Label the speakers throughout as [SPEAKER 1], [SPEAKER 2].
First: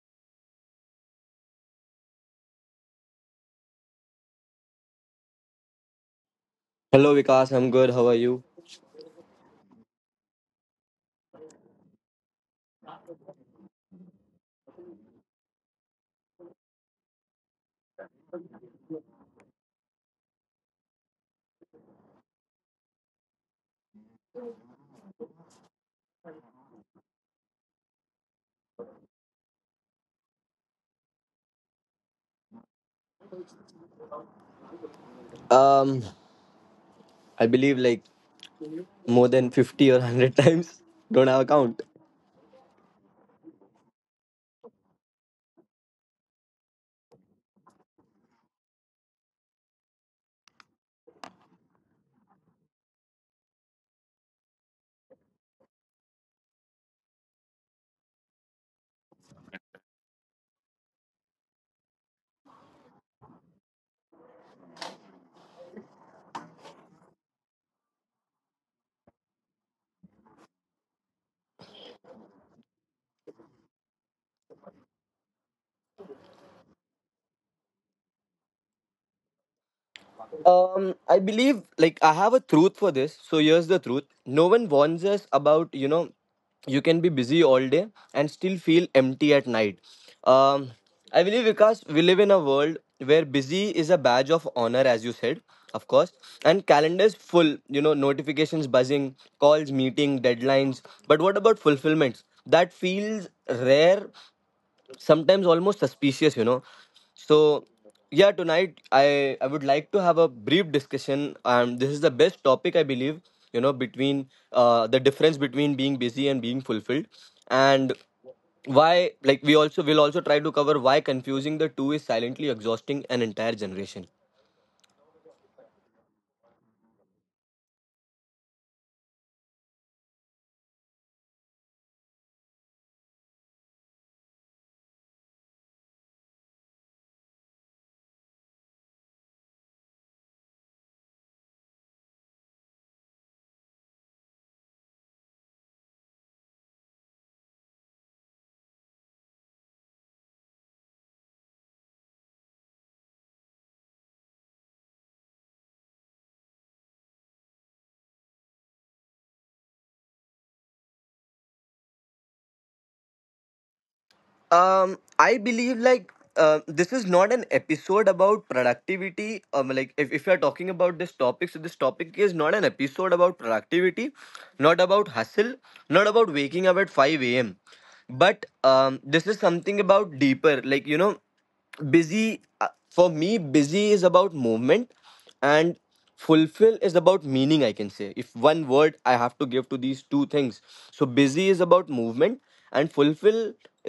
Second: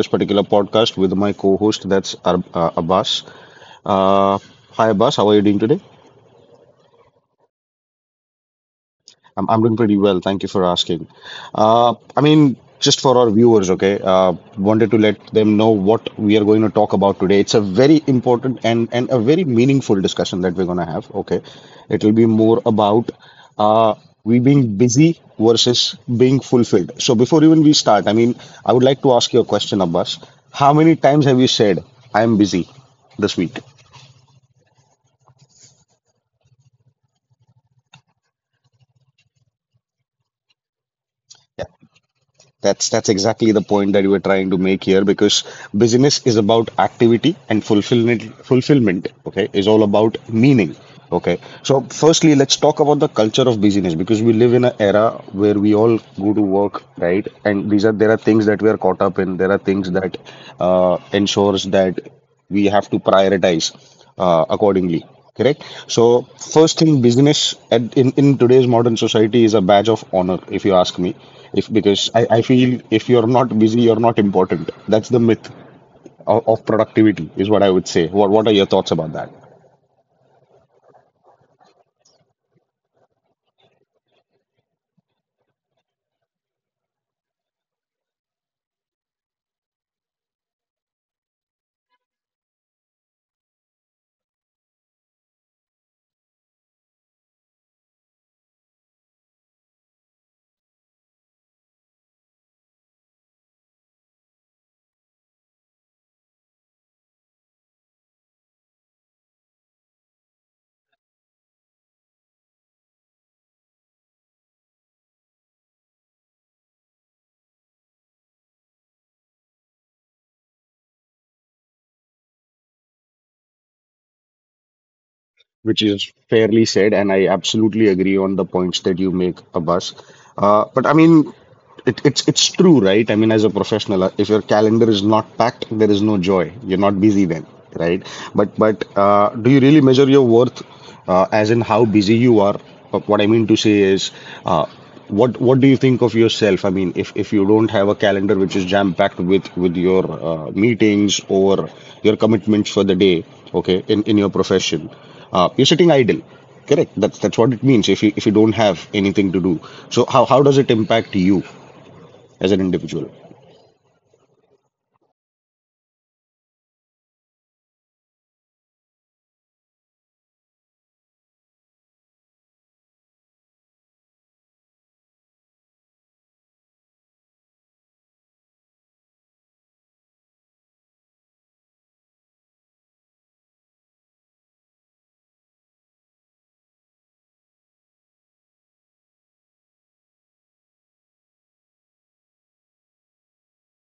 [SPEAKER 1] this particular podcast with my co-host, that's Abbas. Uh, Hi Abbas, how are you doing today?
[SPEAKER 2] Hello Vikas, I'm good. How are you?
[SPEAKER 1] I'm doing pretty well. Thank you for asking. Just for our viewers, okay, wanted to let them know what we are going to talk about today. It's a very important and a very meaningful discussion that we're going to have, okay? It'll be more about uh, we being busy versus being fulfilled. So before even we start, I would like to ask you a question, Abbas. How many times have you said, I'm busy this week?
[SPEAKER 2] Um, I believe like more than 50 or 100 times. Don't have a
[SPEAKER 1] Yeah.
[SPEAKER 2] count.
[SPEAKER 1] That's exactly the point that we're trying to make here because business is about activity and fulfillment, okay, is all about meaning. Okay. So firstly, let's talk about the culture of business because we live in an era where we all go to work, right? And these are there are things that we are caught up in. There are things that ensures that we have to prioritize accordingly. Correct. So first thing, business in today's modern society is a badge of honor, if you ask me. If because I feel if you're not busy, you're not important. That's the myth of productivity, is what I would say. What are your thoughts about that?
[SPEAKER 2] I believe like I have a truth for this. So here's the truth. No one warns us about, you know, you can be busy all day and still feel empty at night. Um, I believe because we live in a world where busy is a badge of honor, as you said, of course, and calendars full, you know, notifications buzzing, calls, meeting, deadlines. But what about fulfillments? That feels rare sometimes almost suspicious, you know. So yeah, tonight I would like to have a brief discussion. This is the best topic I believe, you know, between the difference between being busy and being fulfilled, and why like we also will also try to cover why confusing the two is silently exhausting an entire generation.
[SPEAKER 1] Which is fairly said, and I absolutely agree on the points that you make, Abbas. Uh, but I mean, it, it's true, right? I mean, as a professional, if your calendar is not packed, there is no joy. You're not busy then, right? But do you really measure your worth as in how busy you are? But what I mean to say is. Uh, what do you think of yourself? I mean, if you don't have a calendar which is jam-packed with your meetings or your commitments for the day, okay, in your profession, you're sitting idle. Correct. That's what it means if you don't have anything to do. So how does it impact you as an individual?
[SPEAKER 2] I believe like this is not an episode about productivity. Like if you're talking about this topic, so this topic is not an episode about productivity, not about hustle, not about waking up at 5 a.m. But this is something about deeper, like you know busy for me busy is about movement and fulfill is about meaning. I can say if one word I have to give to these two things, so busy is about movement and fulfill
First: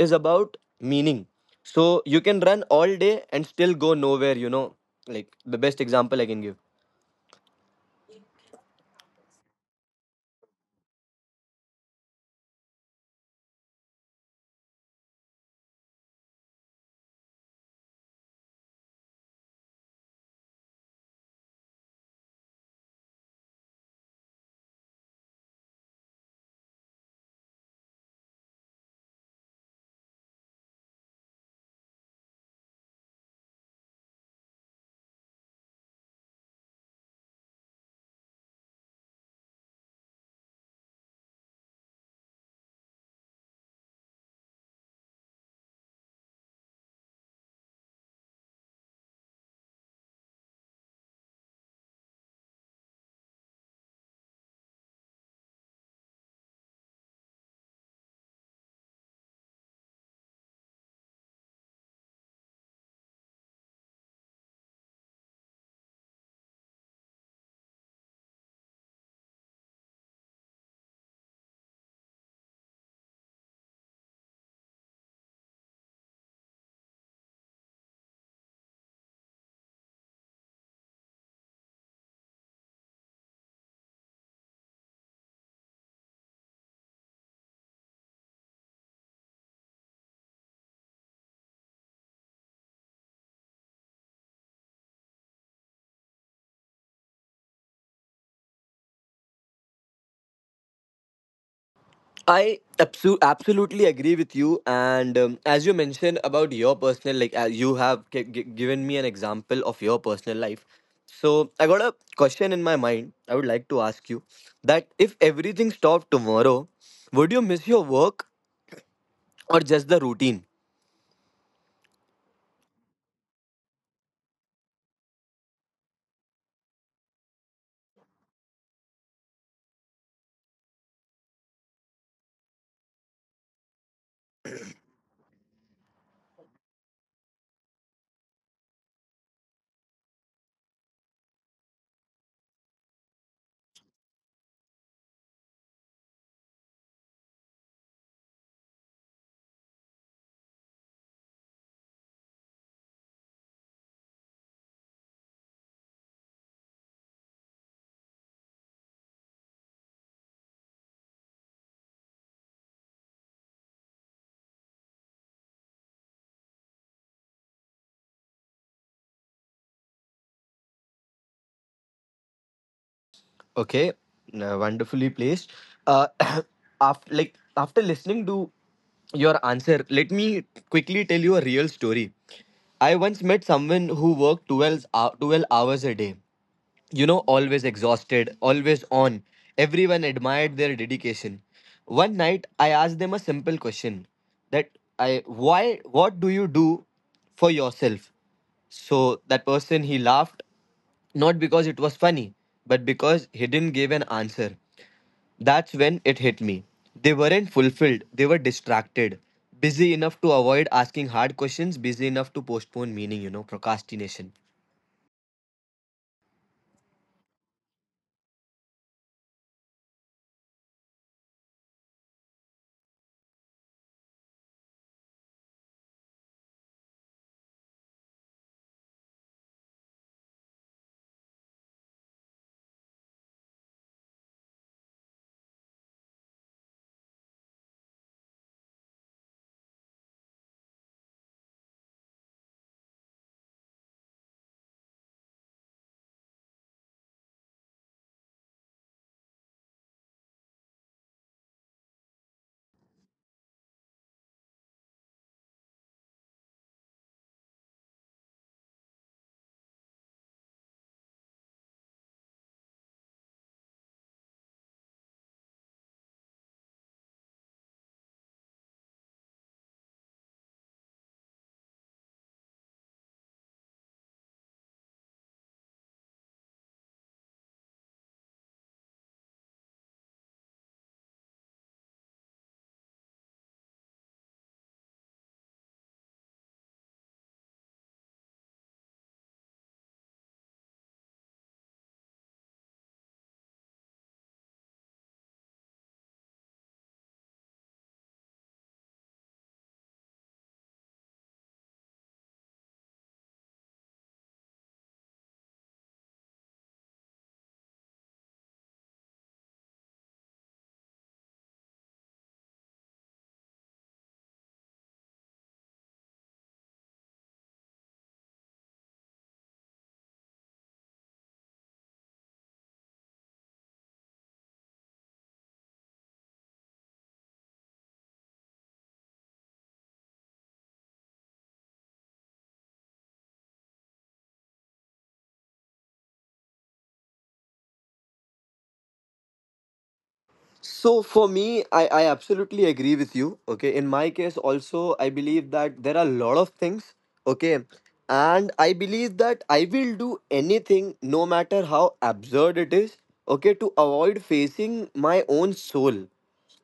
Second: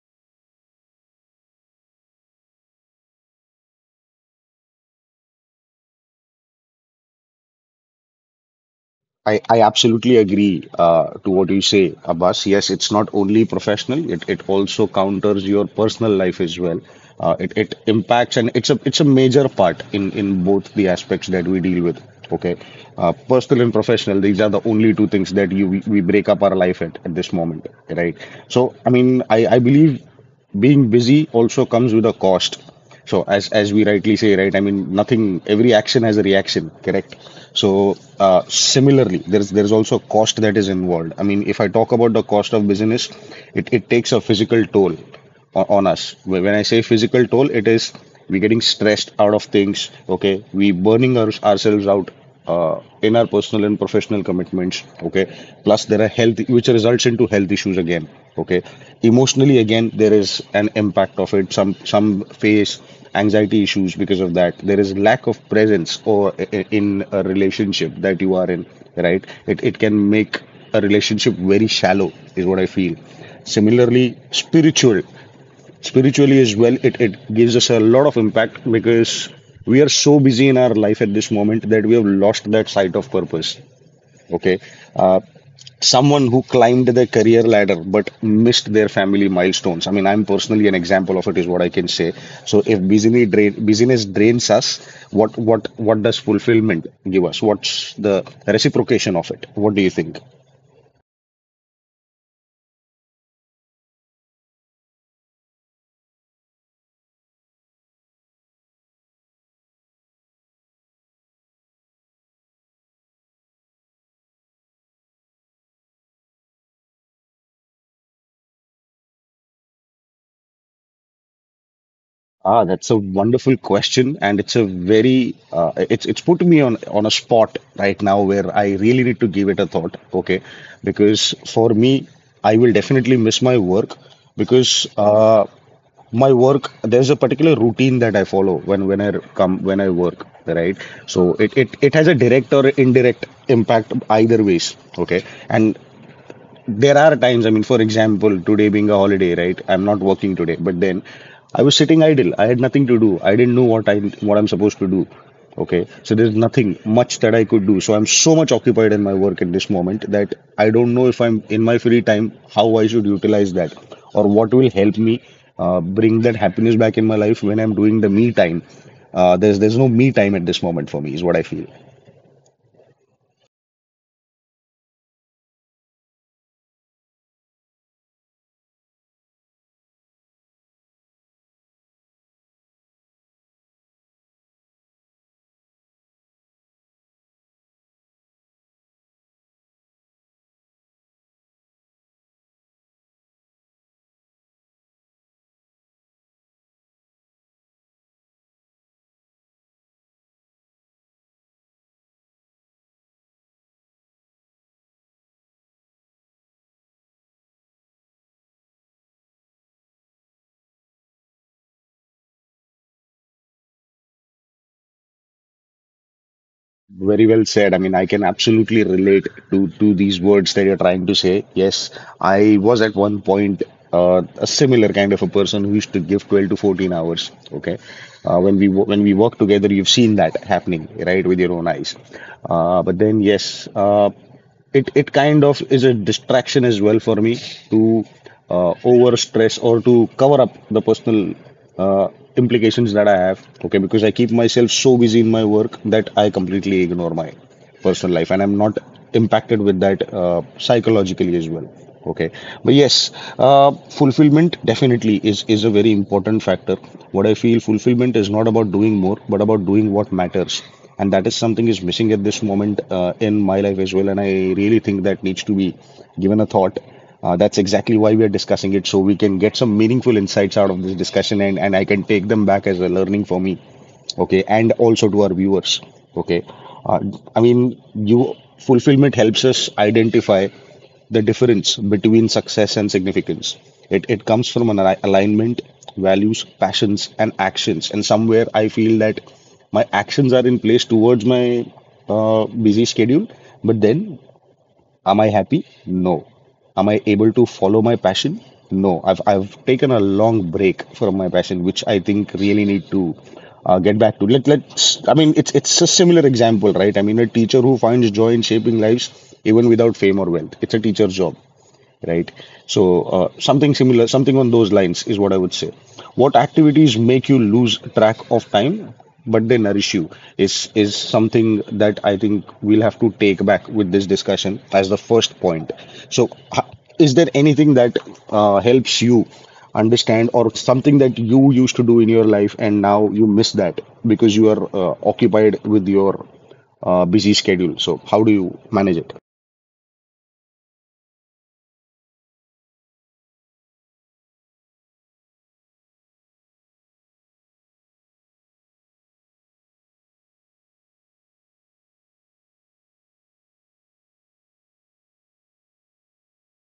[SPEAKER 2] is about meaning. So you can run all day and still go nowhere, you know, like the best example I can give.
[SPEAKER 1] I absolutely agree to what you say, Abbas. Yes, it's not only professional, it also counters your personal life as well. It impacts and it's a major part in both the aspects that we deal with. Okay. Personal and professional, these are the only two things that you we break up our life at this moment, right? So I mean I believe being busy also comes with a cost. So as we rightly say, right? I mean, nothing. Every action has a reaction, correct? So similarly, there's also cost that is involved. I mean, if I talk about the cost of business, it takes a physical toll on us. When I say physical toll, it is we're getting stressed out of things. Okay, we burning ourselves out in our personal and professional commitments, okay, plus there are health which results into health issues again. Okay, emotionally again there is an impact of it. Some face anxiety issues because of that. There is lack of presence or in a relationship that you are in, right? It can make a relationship very shallow is what I feel. Similarly, spiritually as well, it gives us a lot of impact because we are so busy in our life at this moment that we have lost that sight of purpose. Okay. uh, Someone who climbed the career ladder but missed their family milestones, I mean, I'm personally an example of it is what I can say. So if business drains us, what does fulfillment give us? What's the reciprocation of it? What do you think?
[SPEAKER 2] Absolutely agree with you. And as you mentioned about your personal, like you have given me an example of your personal life. So I got a question in my mind. I would like to ask you that if everything stopped tomorrow, would you miss your work or just the routine?
[SPEAKER 1] Ah, that's a wonderful question, and it's a very it's put me on a spot right now where I really need to give it a thought. Okay, because for me, I will definitely miss my work because my work there's a particular routine that I follow when I come when I work, right? So it has a direct or indirect impact either ways. Okay, and there are times. I mean, for example, today being a holiday, right? I'm not working today, but then I was sitting idle. I had nothing to do. I didn't know what I'm supposed to do. Okay, so there's nothing much that I could do. So I'm so much occupied in my work at this moment that I don't know if I'm in my free time how I should utilize that or what will help me bring that happiness back in my life when I'm doing the me time. There's no me time at this moment for me is what I feel.
[SPEAKER 2] Okay, no, wonderfully placed. Uh, after like after listening to your answer, let me quickly tell you a real story. I once met someone who worked 12 hours a day, you know, always exhausted, always on. Everyone admired their dedication. One night, I asked them a simple question that why, what do you do for yourself? So that person, he laughed, not because it was funny, but because he didn't give an answer. That's when it hit me. They weren't fulfilled, they were distracted, busy enough to avoid asking hard questions, busy enough to postpone meaning, you know, procrastination.
[SPEAKER 1] Very well said. I mean, I can absolutely relate to these words that you're trying to say. Yes, I was at one point a similar kind of a person who used to give 12 to 14 hours. Okay, when we work together, you've seen that happening, right, with your own eyes. But then, yes. It it kind of is a distraction as well for me to over stress or to cover up the personal uh, implications that I have. Okay, because I keep myself so busy in my work that I completely ignore my personal life, and I'm not impacted with that psychologically as well. Okay, but yes, uh, fulfillment definitely is a very important factor. What I feel, fulfillment is not about doing more but about doing what matters, and that is something is missing at this moment in my life as well, and I really think that needs to be given a thought. That's exactly why we are discussing it, so we can get some meaningful insights out of this discussion, and I can take them back as a learning for me. Okay, and also to our viewers. Okay. uh, I mean you Fulfillment helps us identify the difference between success and significance. It comes from an alignment, values, passions, and actions. And somewhere I feel that my actions are in place towards my busy schedule. But then, am I happy? No. Am I able to follow my passion? No. I've taken a long break from my passion, which I think really need to get back to. I mean, it's a similar example, right? I mean, a teacher who finds joy in shaping lives even without fame or wealth. It's a teacher's job, right? So, something similar, something on those lines is what I would say. What activities make you lose track of time, but they nourish you is something that I think we'll have to take back with this discussion as the first point. So, is there anything that helps you understand or something that you used to do in your life and now you miss that because you are occupied with your busy schedule? So, how do you manage it?
[SPEAKER 2] So for me, I absolutely agree with you. Okay. In my case, also, I believe that there are a lot of things. Okay. And I believe that I will do anything, no matter how absurd it is, okay, to avoid facing my own soul,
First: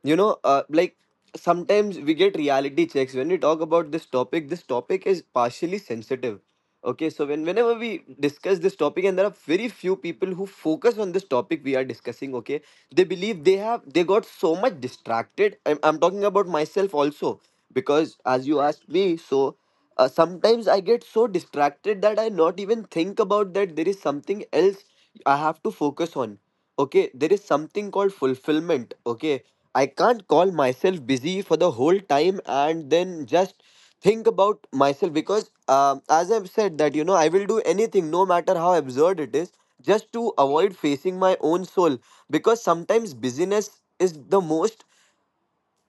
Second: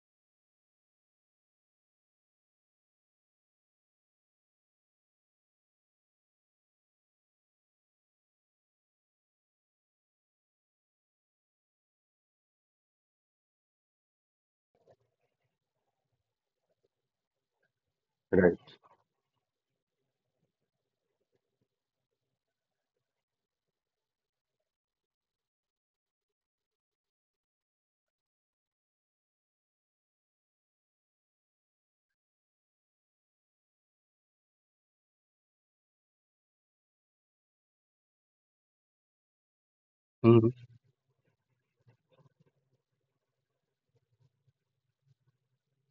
[SPEAKER 2] you know. Like sometimes we get reality checks when we talk about this topic. This topic is partially sensitive. Okay, so when whenever we discuss this topic, and there are very few people who focus on this topic we are discussing. Okay, they believe they have they got so much distracted. I'm talking about myself also, because as
[SPEAKER 1] Right.
[SPEAKER 2] you asked me. So sometimes I get so distracted that I not even think about that there is something else I have to focus on. Okay, there is something called fulfillment. Okay, I can't call myself busy for the whole time and then just think about myself because, as I've said, that you know, I will do anything no matter how absurd it is just to avoid facing my own soul, because sometimes busyness is the most,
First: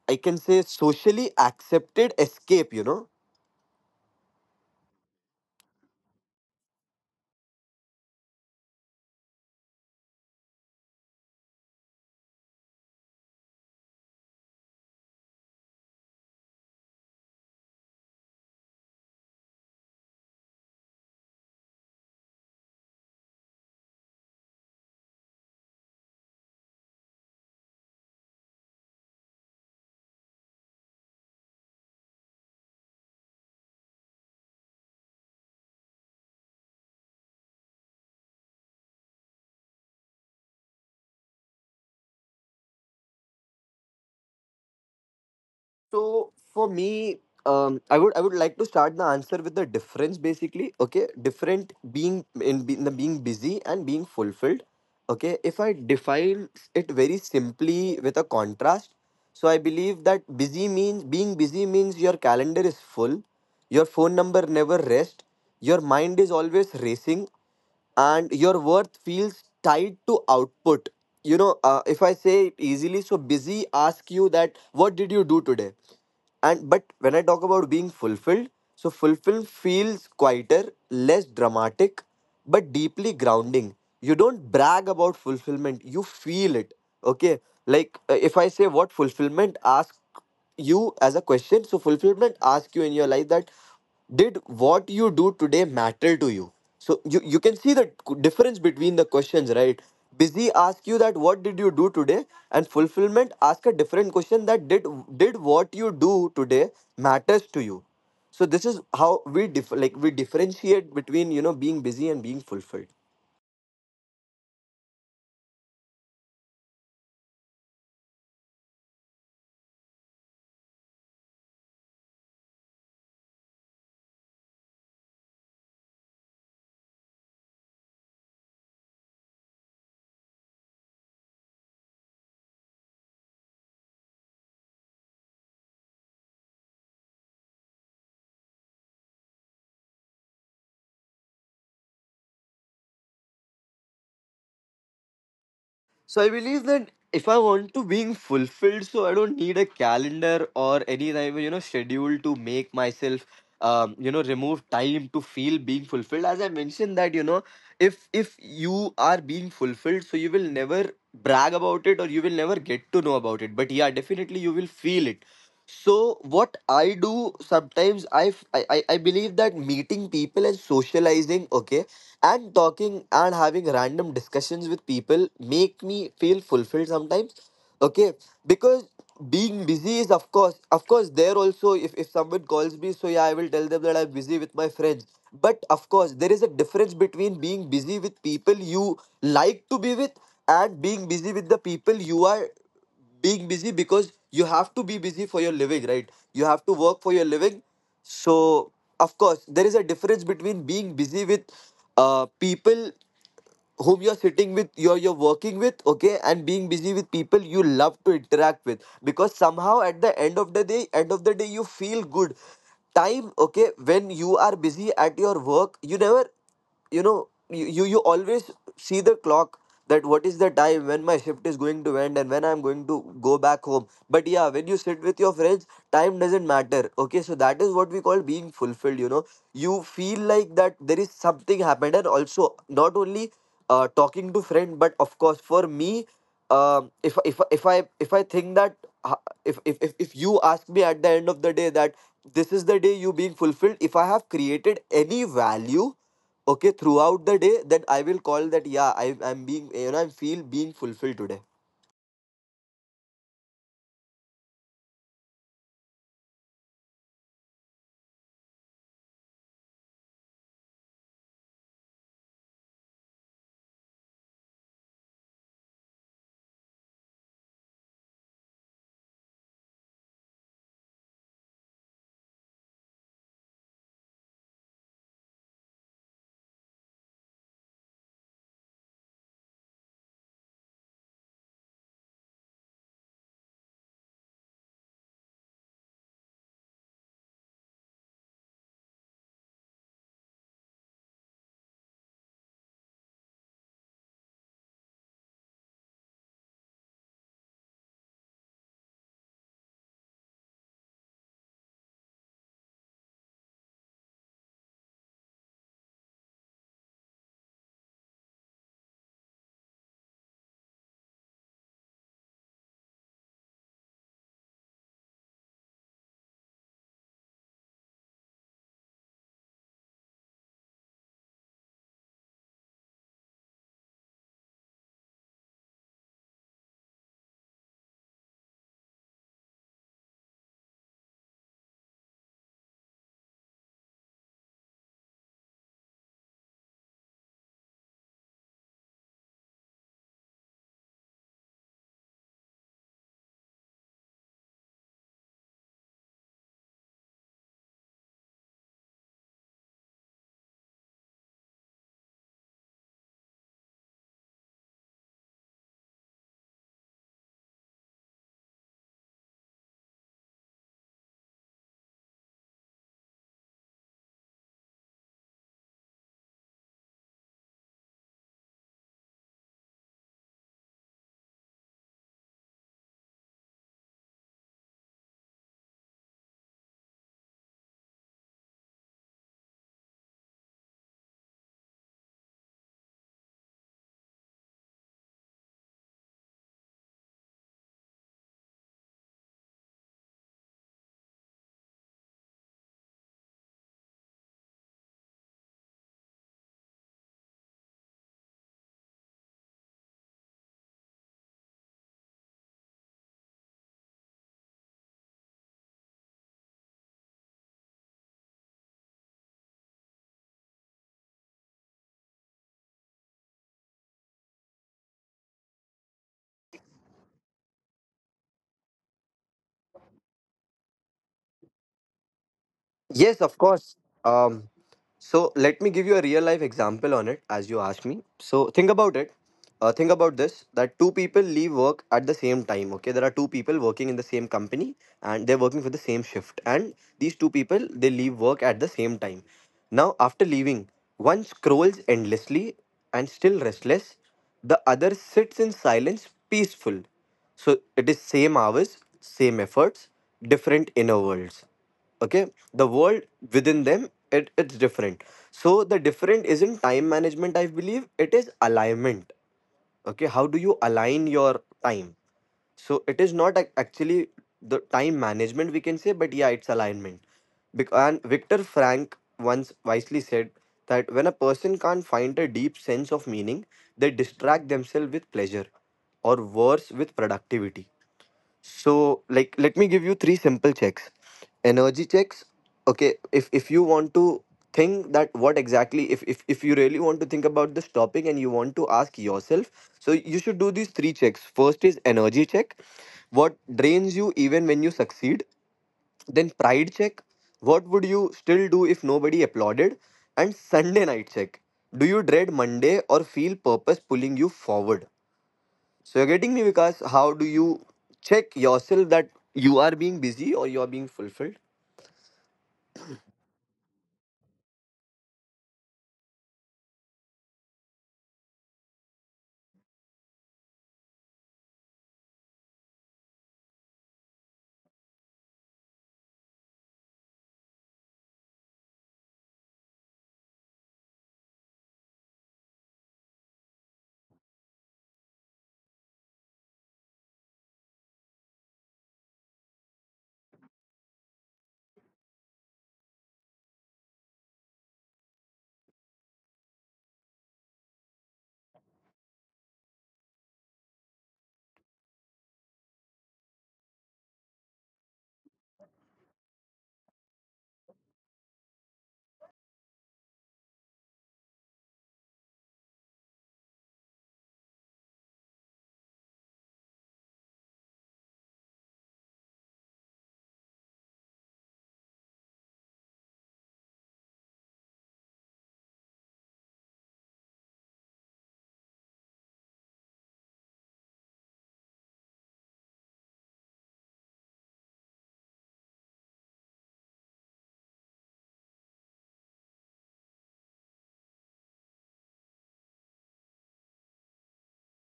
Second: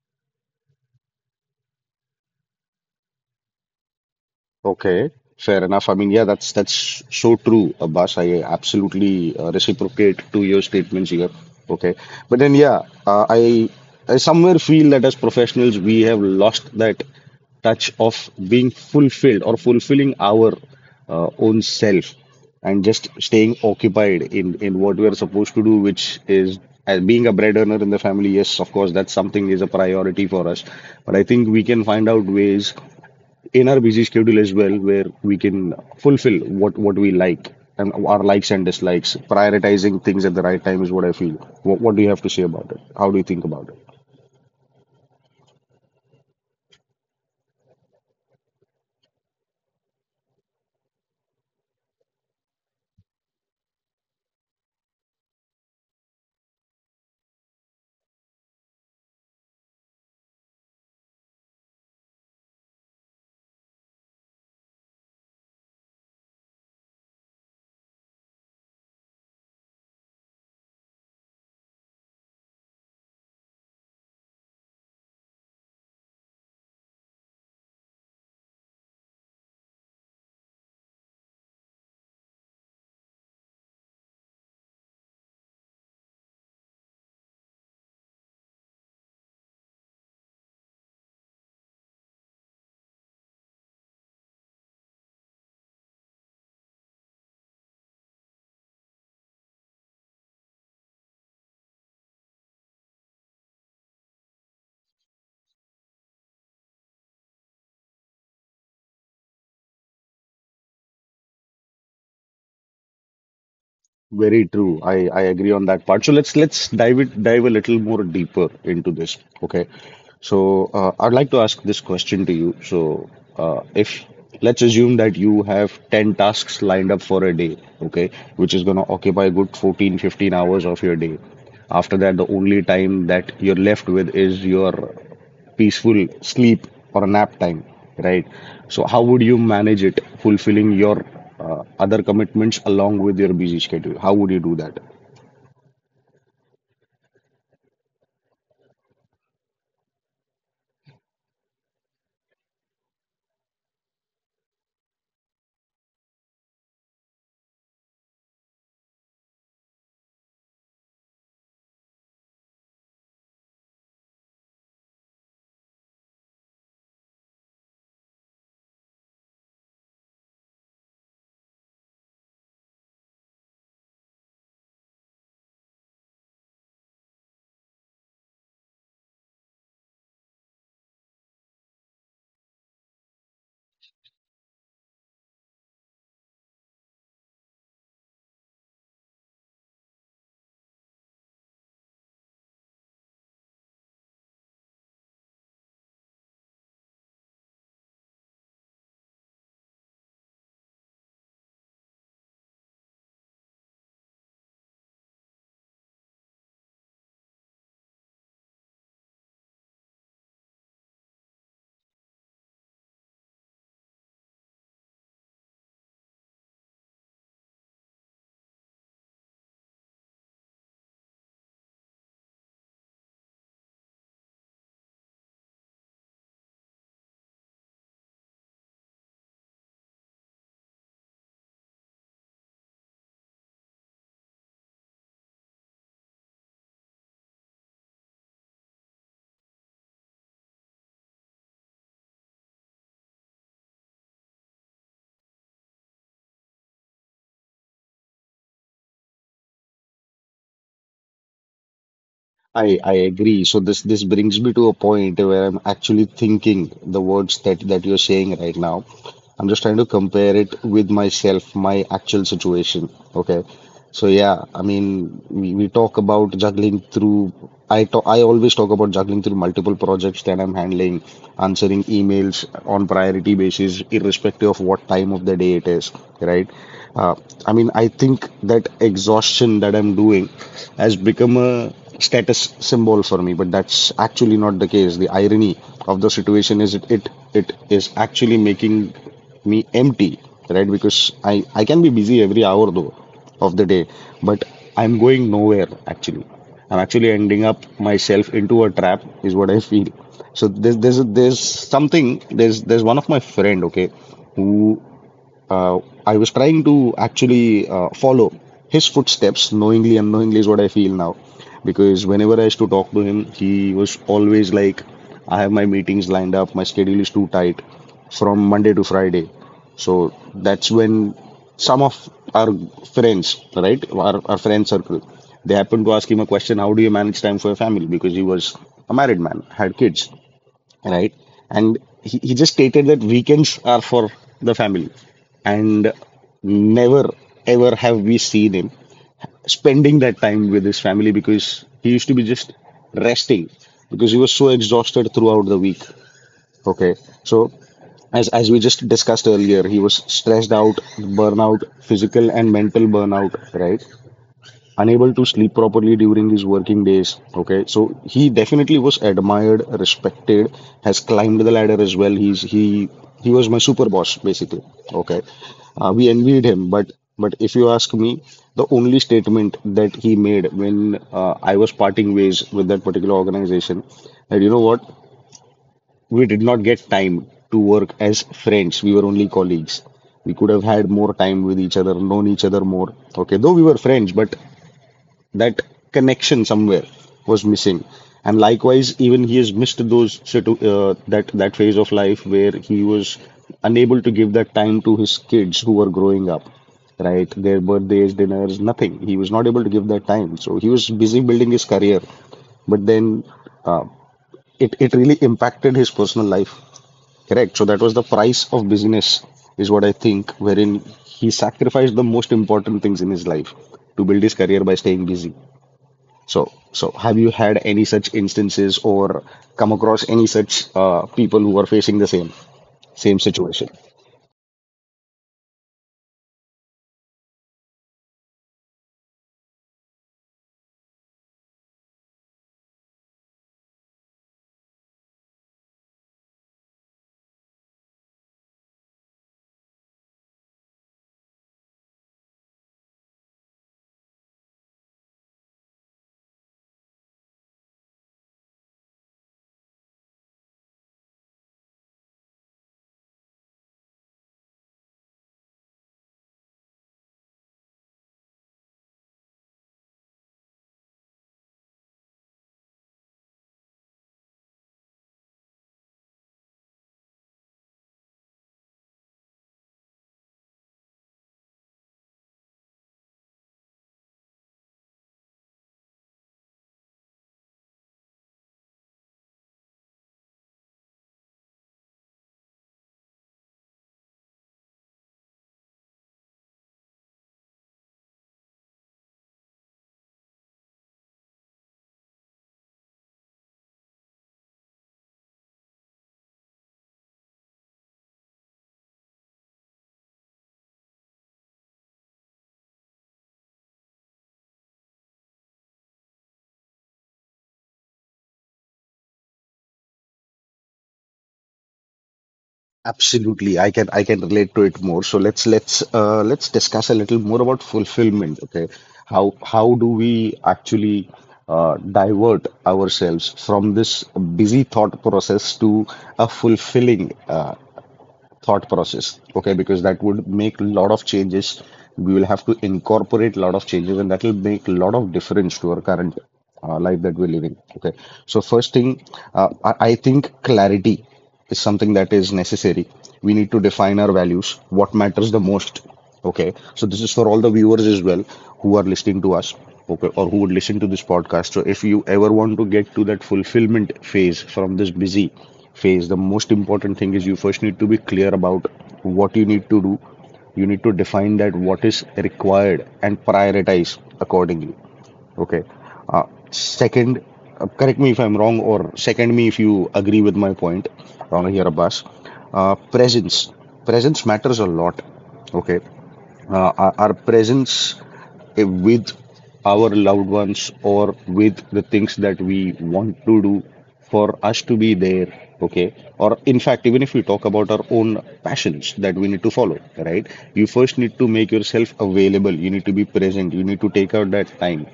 [SPEAKER 2] I can say, socially accepted escape, you know.
[SPEAKER 1] Okay, fair enough. I mean, yeah, that's so true, Abbas. I absolutely reciprocate to your statements here. Okay, but then yeah, I somewhere feel that as professionals we have lost that touch of being fulfilled or fulfilling our own self, and just staying occupied in what we are supposed to do, which is as being a bread earner in the family. Yes, of course, that's something is a priority for us, but I think we can find out ways in our busy schedule as well where we can fulfill what we like, and our likes and dislikes prioritizing things at the right time is what I feel. What do you have to say about it? How do you think about it?
[SPEAKER 2] So for me, I would like to start the answer with the difference basically. Okay, different being in the being busy and being fulfilled. Okay, if I define it very simply with a contrast, so I believe that busy means being busy means your calendar is full, your phone number never rest, your mind is always racing and your worth feels tied to output, you know. If I say it easily, so busy ask you that what did you do today, and but when I talk about being fulfilled, so fulfilled feels quieter, less dramatic, but deeply grounding. You don't brag about fulfillment, you feel it. Okay, like if I say what fulfillment ask you as a question. So fulfillment asks you in your life that did what you do today matter to you? So you can see the difference between the questions, right? Busy ask you that what did you do today, and fulfillment ask a different question that did what you do today matters to you. So this is how we like we differentiate between you know being busy and being fulfilled.
[SPEAKER 1] Very true. I agree on that part. So let's dive a little more deeper into this. Okay. So I'd like to ask this question to you. So if let's assume that you have 10 tasks lined up for a day, okay, which is going to occupy a good 14 to 15 hours of your day. After that, the only time that you're left with is your peaceful sleep or nap time, right? So, how would you manage it, fulfilling your other commitments along with your busy schedule? How would you do that?
[SPEAKER 2] So I believe that if I want to being fulfilled, so I don't need a calendar or any type of you know schedule to make myself you know remove time to feel being fulfilled. As I mentioned that you know if you are being fulfilled, so you will never brag about it or you will never get to know about it. But yeah, definitely you will feel it. So what I do sometimes I, f- I believe that meeting people and socializing, okay, and talking and having random discussions with people make me feel fulfilled sometimes. Okay, because being busy is of course there also if someone calls me so yeah I will tell them that I'm busy with my friends. But of course there is a difference between being busy with people you like to be with and being busy with the people you are being busy because you have to be busy for your living, right? You have to work for your living. So of course there is a difference between being busy with people whom you're sitting with, you're working with, okay, and being busy with people you love to interact with because somehow at the end of the day end of the day you feel good time. Okay, when you are busy at your work you never you know you, you always see the clock that what is the time when my shift is going to end and when I'm going to go back home. But yeah, when you sit with your friends time doesn't matter. Okay, so that is what we call being fulfilled, you know. You feel like that there is something happened. And also not only talking to friend, but of course for me if I think that uh, if you ask me at the end of the day that this is the day you being fulfilled, if I have created any value, okay, throughout the day, that I will call that yeah I'm being you know I feel being fulfilled today.
[SPEAKER 1] I agree. So this brings me to a point where I'm actually thinking the words that you're saying right now. I'm just trying to compare it with myself, my actual situation. Okay. So yeah, I mean, we talk about juggling through. I always talk about juggling through multiple projects that I'm handling, answering emails on priority basis, irrespective of what time of the day it is, right? Uh, I mean, I think that exhaustion that I'm doing has become a status symbol for me, but that's actually not the case. The irony of the situation is it is actually making me empty, right? Because I can be busy every hour though of the day, but I'm going nowhere actually. I'm actually ending up myself into a trap is what I feel. So there's something. There's one of my friend, okay, who uh, I was trying to actually follow his footsteps knowingly, unknowingly is what I feel now. Because whenever I used to talk to him, he was always like, I have my meetings lined up, my schedule is too tight from Monday to Friday. So that's when some of our friends, right, our friend circle, they happened to ask him a question, how do you manage time for your family? Because he was a married man, had kids, right? And he just stated that weekends are for the family, and never ever have we seen him spending that time with his family because he used to be just resting because he was so exhausted throughout the week. Okay, so as we just discussed earlier, he was stressed out, burnout, physical and mental burnout, right? Unable to sleep properly during his working days. Okay, so he definitely was admired, respected, has climbed the ladder as well. He he was my super boss basically. Okay, we envied him, but if you ask me, the only statement that he made when I was parting ways with that particular organization, that you know what, we did not get time to work as friends. We were only colleagues. We could have had more time with each other, known each other more. Okay, though we were friends, but that connection somewhere was missing, and likewise even he has missed those that phase of life where he was unable to give that time to his kids who were growing up, right? Their birthdays, dinners, nothing. He was not able to give that time, so he was busy building his career, but then it really impacted his personal life, correct? So that was the price of busyness is what I think, wherein he sacrificed the most important things in his life to build his career by staying busy. So have you had any such instances or come across any such people who are facing the same
[SPEAKER 2] Yes
[SPEAKER 1] same
[SPEAKER 2] of course.
[SPEAKER 1] situation?
[SPEAKER 2] um so let me give you a real life example on it as you asked me. So think about it. Think about this that two people leave work at the same time. Okay, there are two people working in the same company and they're working for the same shift, and these two people they leave work at the same time. Now after leaving, one scrolls endlessly and still restless, the other sits in silence peaceful. So it is same hours, same efforts, different inner worlds. Okay, the world within them it's different. So the different isn't time management, I believe it is alignment. Okay, how do you align your time? So it is not actually the time management we can say, but yeah it's alignment. And Victor Frank once wisely said that when a person can't find a deep sense of meaning, they distract themselves with pleasure, or worse, with productivity. So, like, let me give you three simple checks. Energy checks. Okay, if you want to think that what exactly, if you really want to think about this topic and you want to ask yourself, so you should do these three checks. First is energy check. What drains you even when you succeed? Then pride check. What would you still do if nobody applauded? And Sunday night check. Do you dread Monday or feel purpose pulling you forward? So you're getting me, Vikas. How do you check yourself that you are being busy or you are being fulfilled?
[SPEAKER 1] Absolutely, I can relate to it more. So let's discuss a little more about fulfillment. Okay, how do we actually divert ourselves from this busy thought process to a fulfilling thought process? Okay, because that would make a lot of changes. We will have to incorporate a lot of changes, and that will make a lot of difference to our current life that we're living. Okay, so first thing, I think clarity is something that is necessary. We need to define our values, what matters the most. Okay, so this is for all the viewers as well who are listening to us, okay, or who would listen to this podcast. So if you ever want to get to that fulfillment phase from this busy phase, the most important thing is you first need to be clear about what you need to do. You need to define that what is required and prioritize accordingly. Okay. Uh, second, correct me if I'm wrong, or second me if you agree with my point, Rana here, Abbas. Uh, presence, presence matters a lot. Okay, our presence with our loved ones, or with the things that we want to do, for us to be there, okay, or in fact, even if we talk about our own passions that we need to follow, right? You first need to make yourself available. You need to be present. You need to take out that time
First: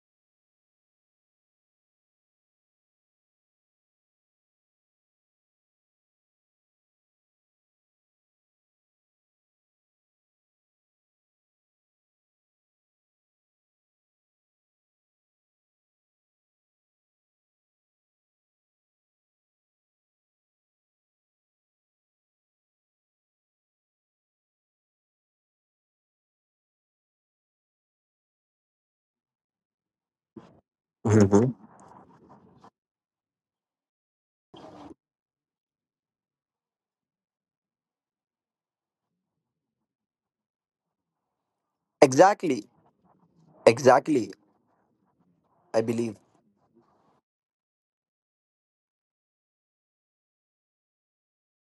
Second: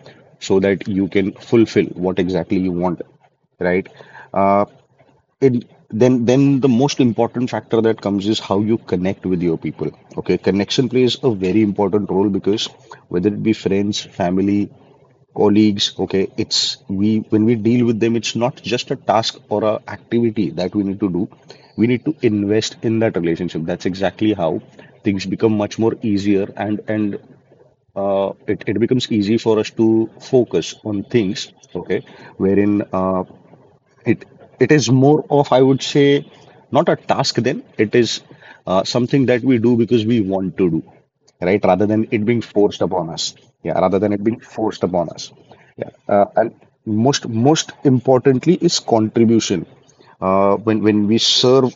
[SPEAKER 1] so that you can fulfill what exactly you want, right? Uh, it then the most important factor that comes is how you connect with your people. Okay, connection plays a very important role because whether it be friends, family, colleagues, okay, it's we, when we deal with them, it's not just a task or a activity that we need to do. We need to invest in that relationship. That's exactly how things become much more easier, and it becomes easy for us to focus on things,
[SPEAKER 2] Mhm.
[SPEAKER 1] okay, wherein it it is more of, I would say, not a task then it is something that we do because we want to do, right? Rather than it being
[SPEAKER 2] Exactly,
[SPEAKER 1] forced upon us. Yeah, rather than it
[SPEAKER 2] exactly.
[SPEAKER 1] being forced upon us.
[SPEAKER 2] I
[SPEAKER 1] Yeah
[SPEAKER 2] believe
[SPEAKER 1] and most importantly is contribution. When we serve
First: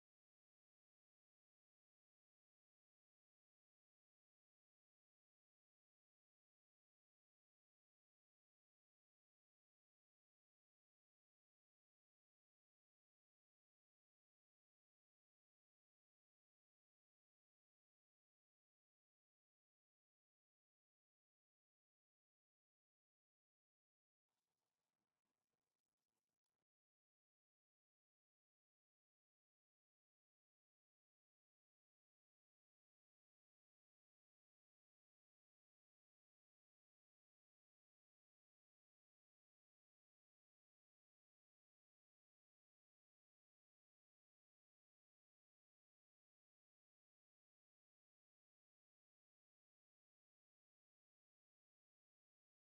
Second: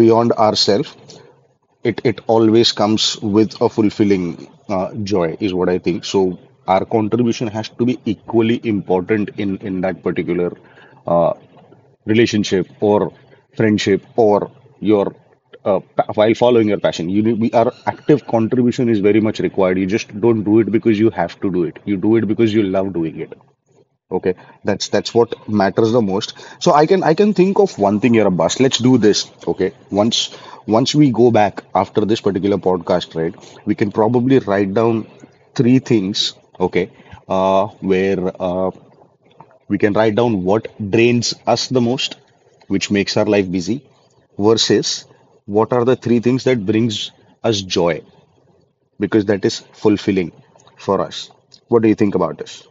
[SPEAKER 1] beyond ourselves, it always comes with a fulfilling joy is what I think. So our contribution has to be equally important in that particular uh, relationship or friendship or your while following your passion you need, we our active contribution is very much required. You just don't do it because you have to do it. You do it because you love doing it. Okay, that's what matters the most. So I can think of one thing here, Abbas. Let's do this, okay? Once once we go back after this particular podcast, right, we can probably write down three things. Okay, uh, where we can write down what drains us the most, which makes our life busy, versus what are the three things that brings us joy, because that is fulfilling for us. What do you think about this?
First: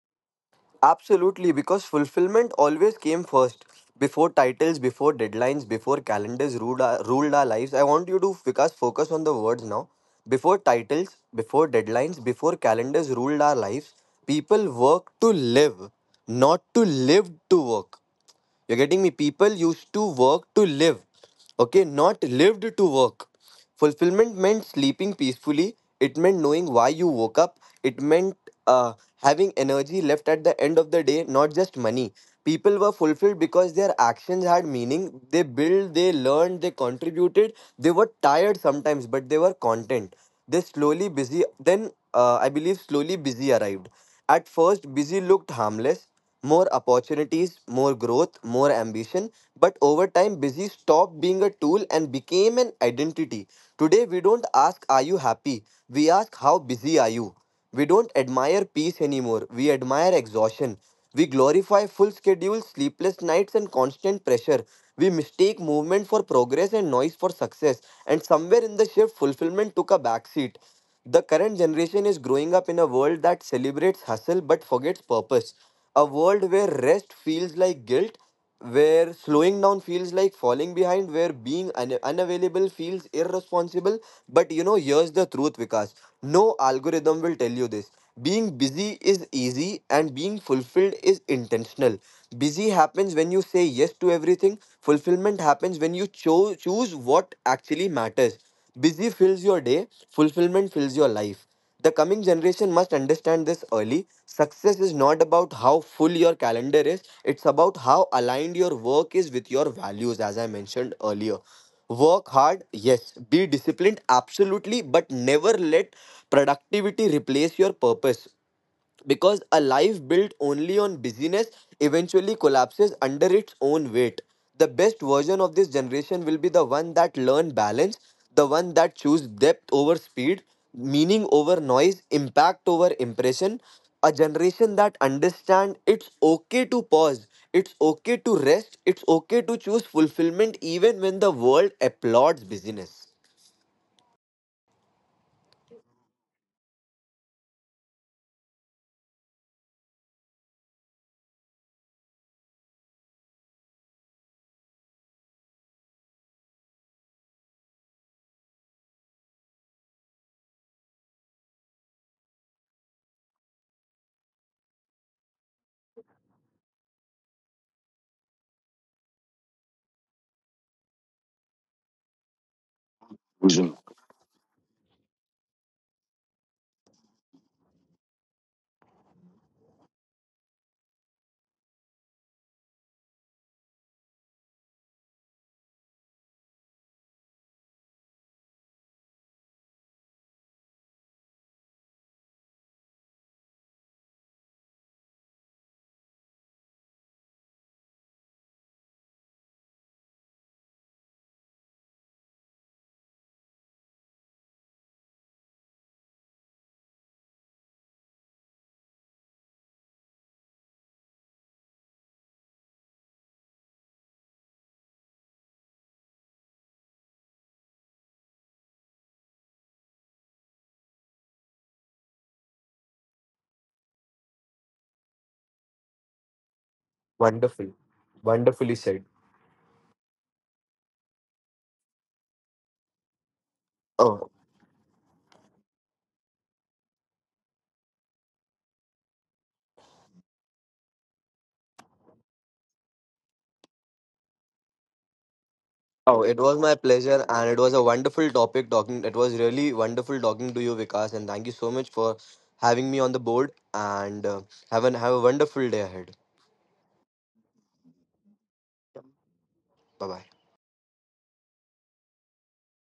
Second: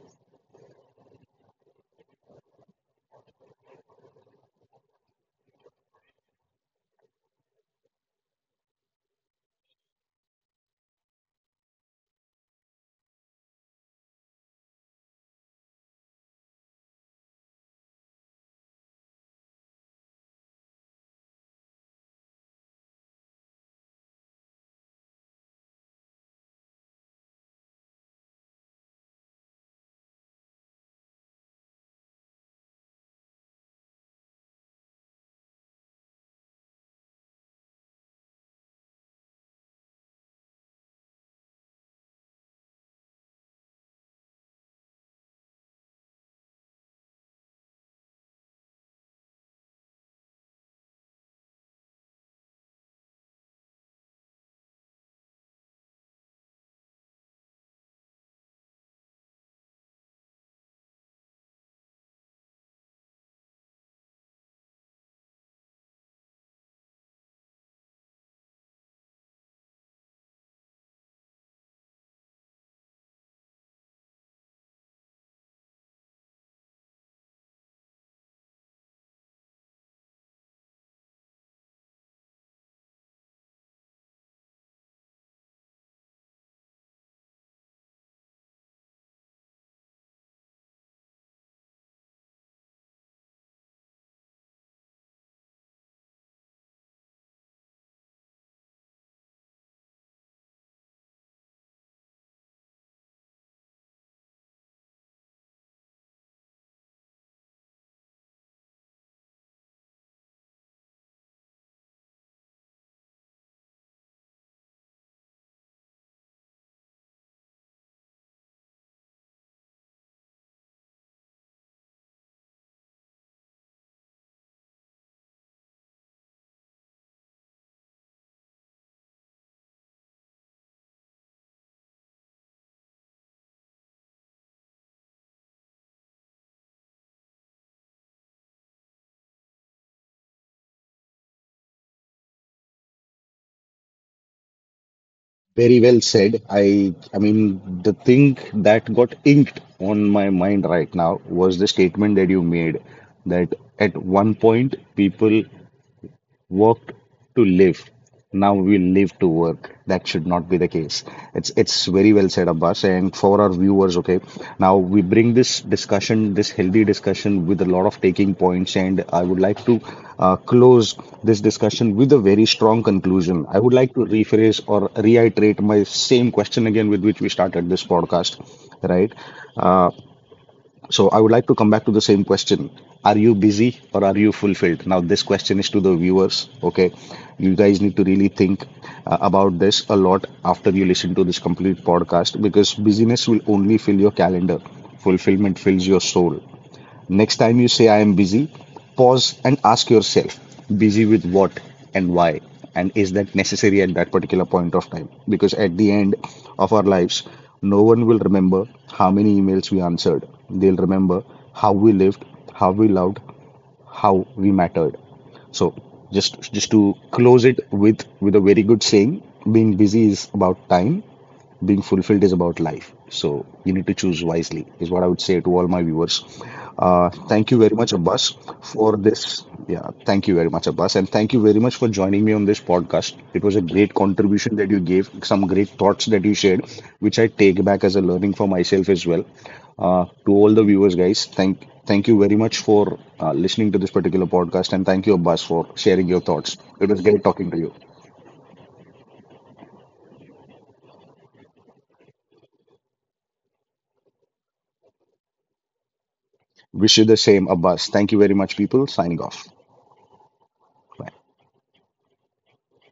[SPEAKER 2] absolutely because fulfillment always came first, before titles, before deadlines, before calendars ruled ruled our lives. I want you to Vikas focus on the words now. Before titles, before deadlines, before calendars ruled our lives, people work to live, not to live to work. You're getting me? People used to work to live, okay, not lived to work. Fulfillment meant sleeping peacefully, it meant knowing why you woke up, it meant having energy left at the end of the day, not just money. People were fulfilled because their actions had meaning. They built, they learned, they contributed. They were tired sometimes, but they were content. They slowly busy, then I believe slowly busy arrived. At first, busy looked harmless, more opportunities, more growth, more ambition. But over time, busy stopped being a tool and became an identity. Today, we don't ask, are you happy? We ask, how busy are you? We don't admire peace anymore, we admire exhaustion. We glorify full schedules, sleepless nights, and constant pressure. We mistake movement for progress and noise for success. And somewhere in the shift, fulfillment took a backseat. The current generation is growing up in a world that celebrates hustle but forgets purpose. A world where rest feels like guilt, where slowing down feels like falling behind, where being unavailable feels irresponsible. But you know, here's the truth, Vikas. No algorithm will tell you this. Being busy is easy and being fulfilled is intentional. Busy happens when you say yes to everything, fulfillment happens when you choose what actually matters. Busy fills your day, fulfillment fills your life. The coming generation must understand this early. Success is not about how full your calendar is, it's about how aligned your work is with your values, as I mentioned earlier. Work hard, yes. Be disciplined, absolutely, but never let productivity replace your purpose, because a life built only on busyness eventually collapses under its own weight. The best version of this generation will be the one that learn balance, the one that choose depth over speed, meaning over noise, impact over impression, a generation that understand it's okay to pause, it's okay to rest, it's okay to choose fulfillment even when the world applauds busyness.
[SPEAKER 1] Very well said. I mean the thing that got inked on my mind right now was the statement that you made that at one point people work to live. Now we live to work. That should not be the case. It's very well said, Abbas. And for our viewers, okay. Now we bring this discussion, this healthy discussion, with a lot of taking points, and I would like to close this discussion with a very strong conclusion. I would like to rephrase or reiterate my same question again with which we started this podcast, right? Uh, so I would like to come back to the same question. Are you busy or are you fulfilled? Now, this question is to the viewers. Okay. You guys need to really think about this a lot after you listen to this complete podcast, because busyness will only fill your calendar, fulfillment fills your soul. Next time you say I am busy, pause and ask yourself, busy with what and why? And is that necessary at that particular point of time? Because at the end of our lives, no one will remember how many emails we answered. They'll remember how we lived, how we loved, how we mattered. So just to close it with a very good saying, being busy is about time, being fulfilled is about life. So you need to choose wisely, is what I would say to all my viewers. Thank you very
[SPEAKER 2] Wonderful.
[SPEAKER 1] much, Abbas,
[SPEAKER 2] Wonderfully
[SPEAKER 1] for
[SPEAKER 2] said.
[SPEAKER 1] this. Yeah, thank you very much, Abbas. And thank you very much for joining me on this podcast. It was a great
[SPEAKER 2] Oh.
[SPEAKER 1] contribution that you gave, some great thoughts that you shared, which I take back as a learning for myself as well. To all the viewers, guys, thank you very much for listening to this particular podcast, and thank you, Abbas, for sharing your
[SPEAKER 2] Oh, it
[SPEAKER 1] thoughts.
[SPEAKER 2] was my
[SPEAKER 1] It was great
[SPEAKER 2] pleasure,
[SPEAKER 1] talking
[SPEAKER 2] and
[SPEAKER 1] to
[SPEAKER 2] it
[SPEAKER 1] you.
[SPEAKER 2] was a wonderful topic talking. It was really wonderful talking to you, Vikas, and thank you so much for having me on the board. And have a wonderful day ahead.
[SPEAKER 1] Wish you the same, Abbas. Thank you very much, people. Signing off.
[SPEAKER 2] Bye bye.
[SPEAKER 1] Bye.